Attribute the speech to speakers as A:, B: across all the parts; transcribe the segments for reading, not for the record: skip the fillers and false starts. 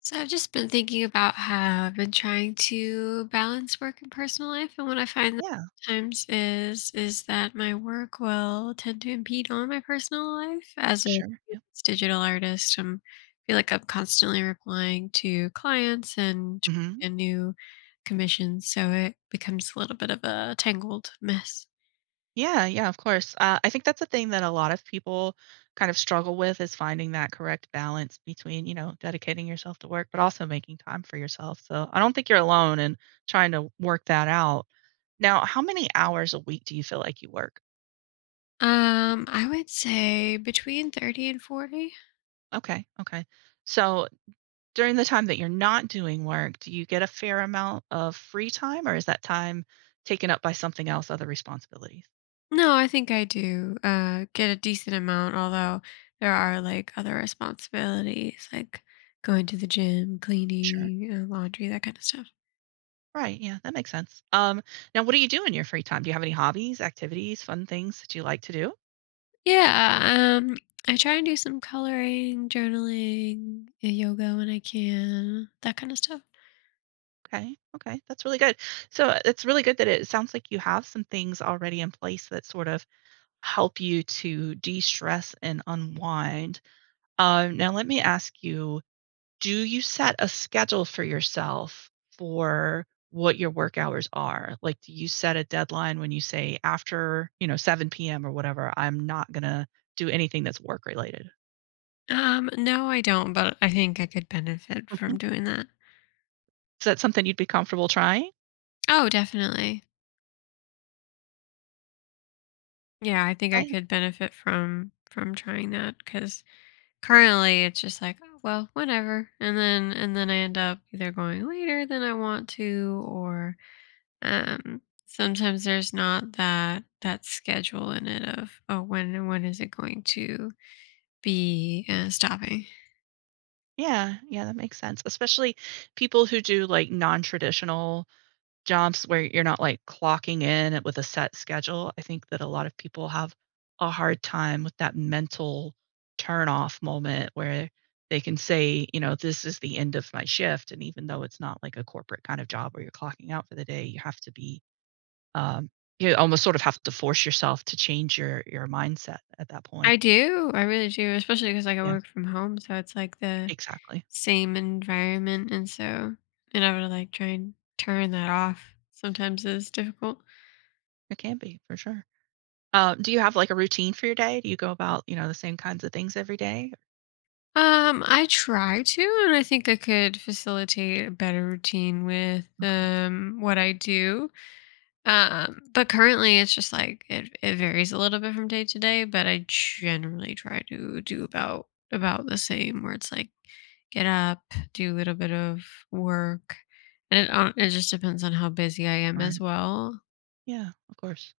A: So I've just been thinking about how I've been trying to balance work and personal life, and what I find that
B: Yeah,
A: times is is that my work will tend to impede on my personal life. As a
B: sure. Yeah.
A: freelance digital artist, I feel like I'm constantly replying to clients and
B: Mhm.
A: trying new commissions, so it becomes a little bit of a tangled mess.
B: Yeah, yeah, of course. I think that's a thing that a lot of people kind of struggle with is finding that correct balance between, dedicating yourself to work, but also making time for yourself. So I don't think you're alone in trying to work that out. Now, how many hours a week do you feel like you work?
A: I would say between 30 and 40.
B: Okay, okay. So during the time that you're not doing work, do you get a fair amount of free time or is that time taken up by something else, other responsibilities?
A: No, I think I do get a decent amount, although there are like other responsibilities like going to the gym,
B: Sure.
A: cleaning, laundry, that kind of stuff.
B: Right, yeah, that makes sense. Now what do you do in your free time? Do you have any hobbies, activities, fun things that you like to do?
A: Yeah, um, I try and do some coloring, journaling, yoga when I can, that kind of stuff.
B: Okay, okay, that's really good. So it's really good that it sounds like you have some things already in place that sort of help you to de-stress and unwind. Now let me ask you, do you set a schedule for yourself for what your work hours are? Like, do you set a deadline when you say after, 7 p.m. or whatever, I'm not gonna do anything that's work related?
A: No, I don't, but I think I could benefit from doing that.
B: Is that something you'd be comfortable trying?
A: Oh, definitely. Yeah, I think I
B: I
A: could benefit from trying that because currently, it's just like, "Oh, well, whenever," and then I end up either going later than I want to, or, um, sometimes there's not that schedule in it of, "Oh, when and when is it going to be, stopping?"
B: Yeah, yeah, that makes sense, especially people who do, like, non-traditional jobs where you're not, like, clocking in with a set schedule. I think that a lot of people have a hard time with that mental turn-off moment where they can say, "This is the end of my shift," and even though it's not like a corporate kind of job where you're clocking out for the day, um you almost sort of have to force yourself to change your mindset at that
A: I
B: point.
A: do, I really do, especially because like, I
B: Yeah,
A: work from home, so it's like the
B: exactly.
A: same environment, and so being able to like try and turn that off sometimes is difficult.
B: It can be, for sure. Do you have, like, a routine for your day? Do you go about, the same kinds of things every day?
A: I try to, and I think I could facilitate a better routine with
B: Okay.
A: what I do. But currently it's just like it varies a little bit from day to day, but I generally try to do about the same where it's like get up, do a little bit of work, and it just depends on how busy I am
B: All
A: as
B: right.
A: well.
B: Yeah, of course.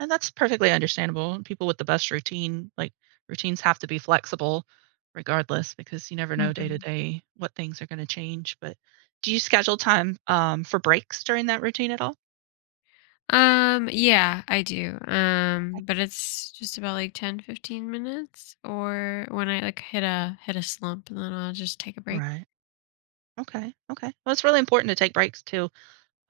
B: And that's perfectly understandable. People with the best routine, like, routines have to be flexible regardless because you never know day to
A: Mhm.
B: day what things are gonna change, but do you schedule time, for breaks during that routine at all?
A: Yeah, I do.
B: Okay.
A: But it's just about like 10, 15 minutes, or when I like hit a slump and then I'll just take a break.
B: Right. Okay, okay. Well, it's really important to take breaks too,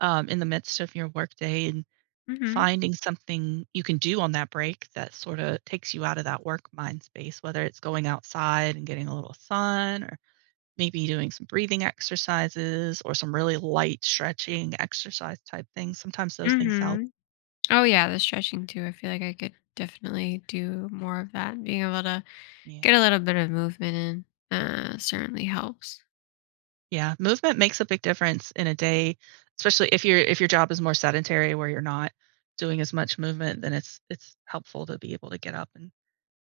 B: in the midst of your workday and
A: Mhm.
B: finding something you can do on that break that sorta takes you out of that work mind space, whether it's going outside and getting a little sun or maybe doing some breathing exercises or some really light stretching exercise type things. Sometimes those things help.
A: Mhm. Oh yeah, the stretching too. I feel like I could definitely do more of that. Being able to
B: Yeah.
A: get a little bit of movement in certainly helps.
B: Yeah, movement makes a big difference in a day, especially if your job is more sedentary where you're not doing as much movement, then it's helpful to be able to get up and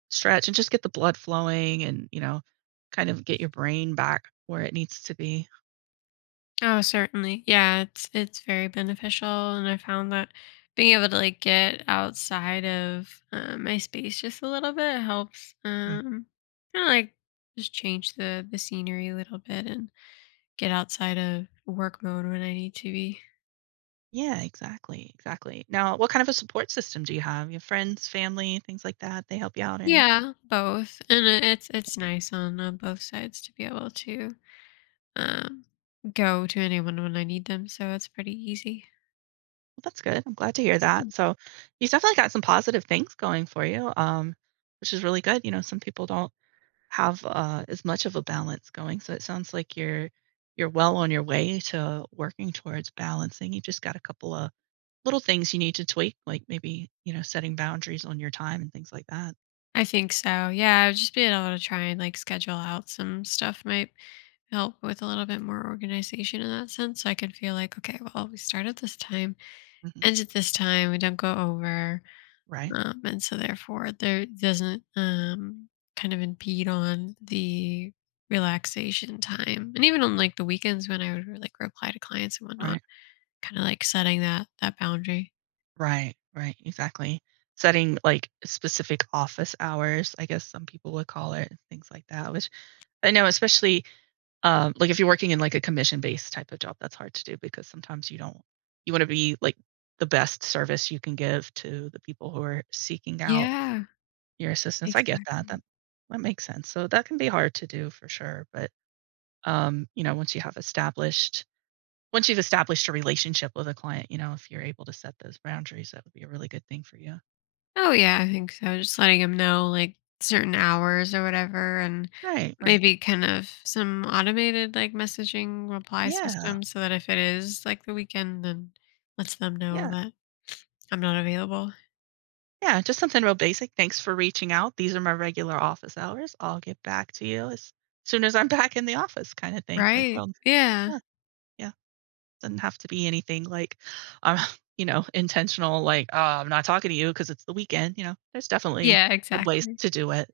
B: stretch and just get the blood flowing and kind of get your brain back where it needs to be.
A: Oh, certainly. Yeah, it's very beneficial, and I found that being able to like get outside of my space just a little bit helps.
B: Mm.
A: Kind of like just change the scenery a little bit and get outside of work mode when I need to be.
B: Yeah, exactly, exactly. Now, what kind of a support system do you have? You have friends, family, things like that? They help you out any?
A: Yeah, both, and it's nice on both sides to be able to um go to anyone when I need them. So it's pretty easy.
B: Well, that's good. I'm glad to hear that.
A: Mm.
B: So, you definitely got some positive things going for you, which is really good. You know, some people don't have as much of a balance going. So it sounds like you're well on your way to working towards balancing. You just got a couple of little things you need to tweak, like maybe setting boundaries on your time and things like that.
A: I think so. Yeah, I've just been able to try and like schedule out some stuff might help with a little bit more organization in that sense. So I could feel like, okay, well, we start at this time,
B: Hmm.
A: end at this time, we don't go over.
B: Right.
A: And so therefore there doesn't kind of impede on the relaxation time. And even on like the weekends when I would like reply to clients and whatnot,
B: Right.
A: kind of like setting that boundary.
B: Right, right, exactly. Setting, like, specific office hours, I guess some people would call it, things like that, which I know especially, like, if you're working in, like, a commission-based type of job, that's hard to do because sometimes you don't, you wanna be, like, the best service you can give to the people who are seeking out
A: Yeah,
B: your assistance. I get that, that
A: exactly.
B: that makes sense. So that can be hard to do for sure, but, um, you know, once you have established once you've established a relationship with a client, if you're able to set those boundaries, that would be a really good thing for you.
A: Oh yeah, I think so. Just letting them know like certain hours or whatever, and
B: Right, right.
A: maybe kind of some automated like messaging reply
B: Yeah,
A: system so that if it is like the weekend, then lets them know
B: yeah,
A: that I'm not available.
B: yeah, just something real basic, "Thanks for reaching out. These are my regular office hours. I'll get back to you as soon as I'm back in the office," kinda thing, like,
A: Right.
B: well,
A: Yeah.
B: yeah, yeah, doesn't have to be anything like, um, intentional, like, "Oh, I'm not talking to you because it's the weekend," you know? There's definitely
A: Yeah,
B: good ways
A: exactly.
B: to do it.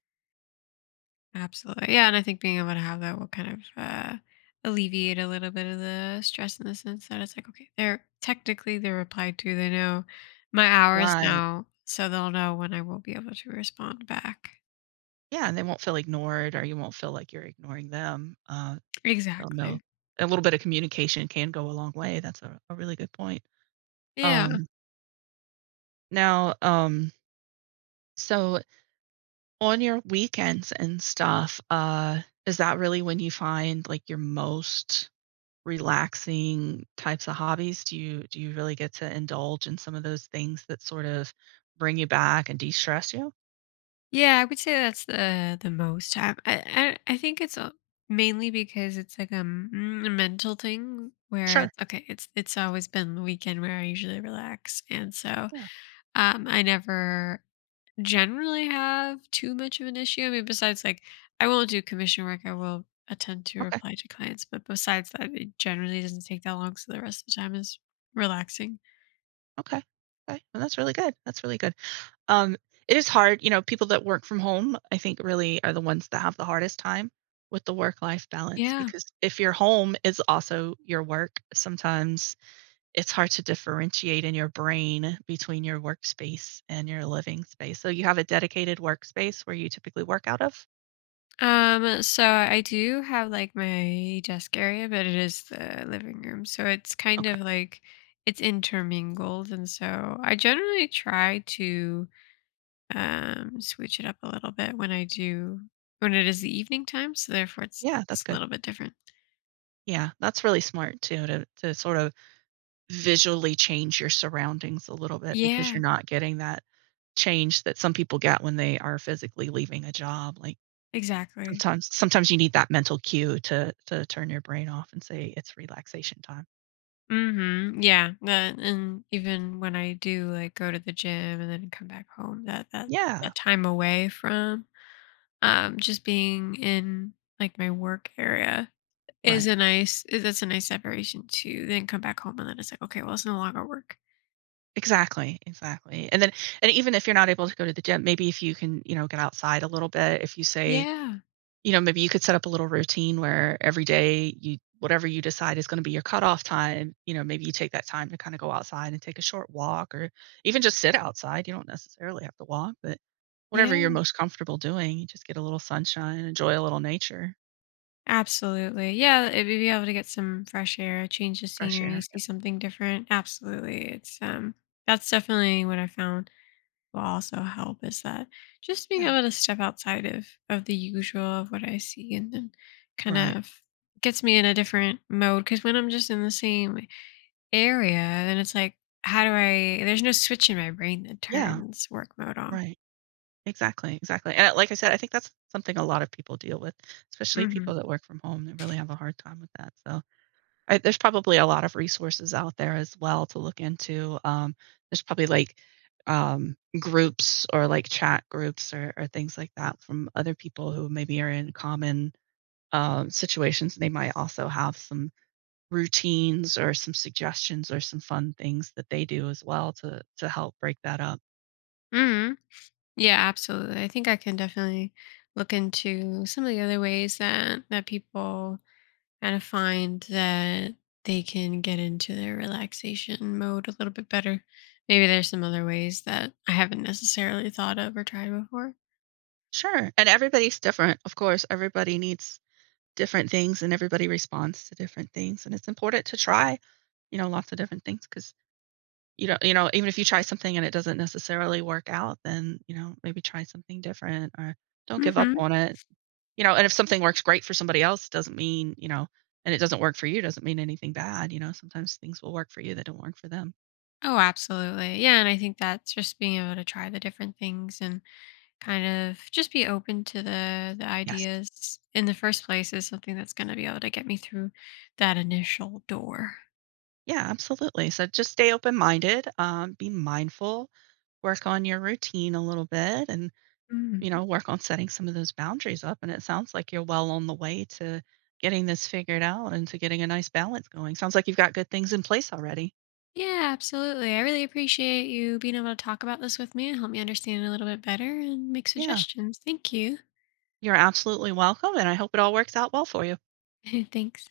A: Absolutely. Yeah, and I think being able to have that will kind of alleviate a little bit of the stress in the sense that it's like, okay, they're technically they're replied to. They know my hours
B: Right.
A: now, so they'll know when I will be able to respond back.
B: Yeah, and they won't feel ignored or you won't feel like you're ignoring them. They'll know
A: Exactly.
B: a little bit of communication can go a long way, that's a really good point.
A: Yeah.
B: Um, now, um So on your weekends and stuff, is that really when you find like your most relaxing types of hobbies? Do you really get to indulge in some of those things that sort of bring you back and de-stress you?
A: Yeah, I would say that's the most time. I think it's mainly because it's like a mental thing where
B: Sure.
A: it's okay. It's always been the weekend where I usually relax, and so
B: Yeah.
A: I never generally have too much of an issue. I mean, besides like I won't do commission work, I will attempt to
B: Okay.
A: reply to clients, but besides that, it generally doesn't take that long, so the rest of the time is relaxing.
B: Okay. Okay. Well, that's really good. That's really good. Um, it is hard, you know, people that work from home, I think really are the ones that have the hardest time with the work-life balance
A: Yeah.
B: because if your home is also your work, sometimes it's hard to differentiate in your brain between your workspace and your living space. So you have a dedicated workspace where you typically work out of?
A: So I do have like my desk area, but it is the living room. So it's kind
B: Okay.
A: of like it's intermingled. And so I generally try to switch it up a little bit when I do when it is the evening time. So therefore it
B: Yeah, that's
A: looks a
B: good.
A: little bit different.
B: Yeah, that's really smart too, to sort of visually change your surroundings a little bit because
A: Yeah.
B: you're not getting that change that some people get when they are physically leaving a job. Like
A: Exactly.
B: sometimes you need that mental cue to turn your brain off and say it's relaxation time.
A: Mhm. Yeah, that, and even when I do like go to the gym and then come back home, that that
B: Yeah,
A: that time away from, just being in like my work area is
B: right.
A: a nice is that's a nice separation too, then come back home and then it's like, "Okay, well, it's no longer work."
B: Exactly, exactly, and even if you're not able to go to the gym, maybe if you can, get outside a little bit, if you say,
A: Yeah.
B: maybe you could set up a little routine where every day you whatever you decide is gonna be your cutoff time, maybe you take that time to kinda go outside and take a short walk or even just sit outside, you don't necessarily have to walk, but whatever you're
A: Yeah.
B: most comfortable doing, you just get a little sunshine, enjoy a little nature,
A: Absolutely. Yeah, it be able to get some fresh air, change the
B: fresh
A: scenery,
B: air.
A: see
B: Yep,
A: something different. Absolutely. It's, that's definitely what I found will also help, is that just being
B: yeah,
A: able to step outside of the usual of what I see and then kind
B: right.
A: of gets me in a different mode, because when I'm just in the same area then it's like how do I, there's no switch in my brain that
B: Yeah,
A: turns work mode off.
B: right. Exactly, exactly, and like I said, I think that's something a lot of people deal with, especially
A: Mhm.
B: people that work from home, they really have a hard time with that, so, I there's probably a lot of resources out there as well to look into, there's probably, like, groups or, like, chat groups or things like that from other people who maybe are in common, situations, they might also have some routines or some suggestions or some fun things that they do as well to help break that up.
A: Mhm. Yeah, absolutely. I think I can definitely look into some of the other ways that that people kind of find that they can get into their relaxation mode a little bit better. Maybe there's some other ways that I haven't necessarily thought of or tried before.
B: Sure, and everybody's different, of course, everybody needs different things and everybody responds to different things and it's important to try, lots of different things because you don't, even if you try something and it doesn't necessarily work out, then, maybe try something different or don't give up
A: Hmm.
B: on it. And if something works great for somebody else doesn't mean, and it doesn't work for you doesn't mean anything bad. Sometimes things will work for you that don't work for them.
A: Oh, absolutely. Yeah. And I think that's just being able to try the different things and kind of just be open to the
B: Yes.
A: ideas in the first place is something that's going to be able to get me through that initial door.
B: Yeah, absolutely. So just stay open minded, be mindful, work on your routine a little bit and you
A: Mhm.
B: know, work on setting some of those boundaries up. And it sounds like you're well on the way to getting this figured out and to getting a nice balance going. Sounds like you've got good things in place already.
A: Yeah, absolutely. I really appreciate you being able to talk about this with me and help me understand it a little bit better and make
B: Yeah,
A: suggestions. Thank you.
B: you're absolutely welcome. And I hope it all works out well for you.
A: Thanks.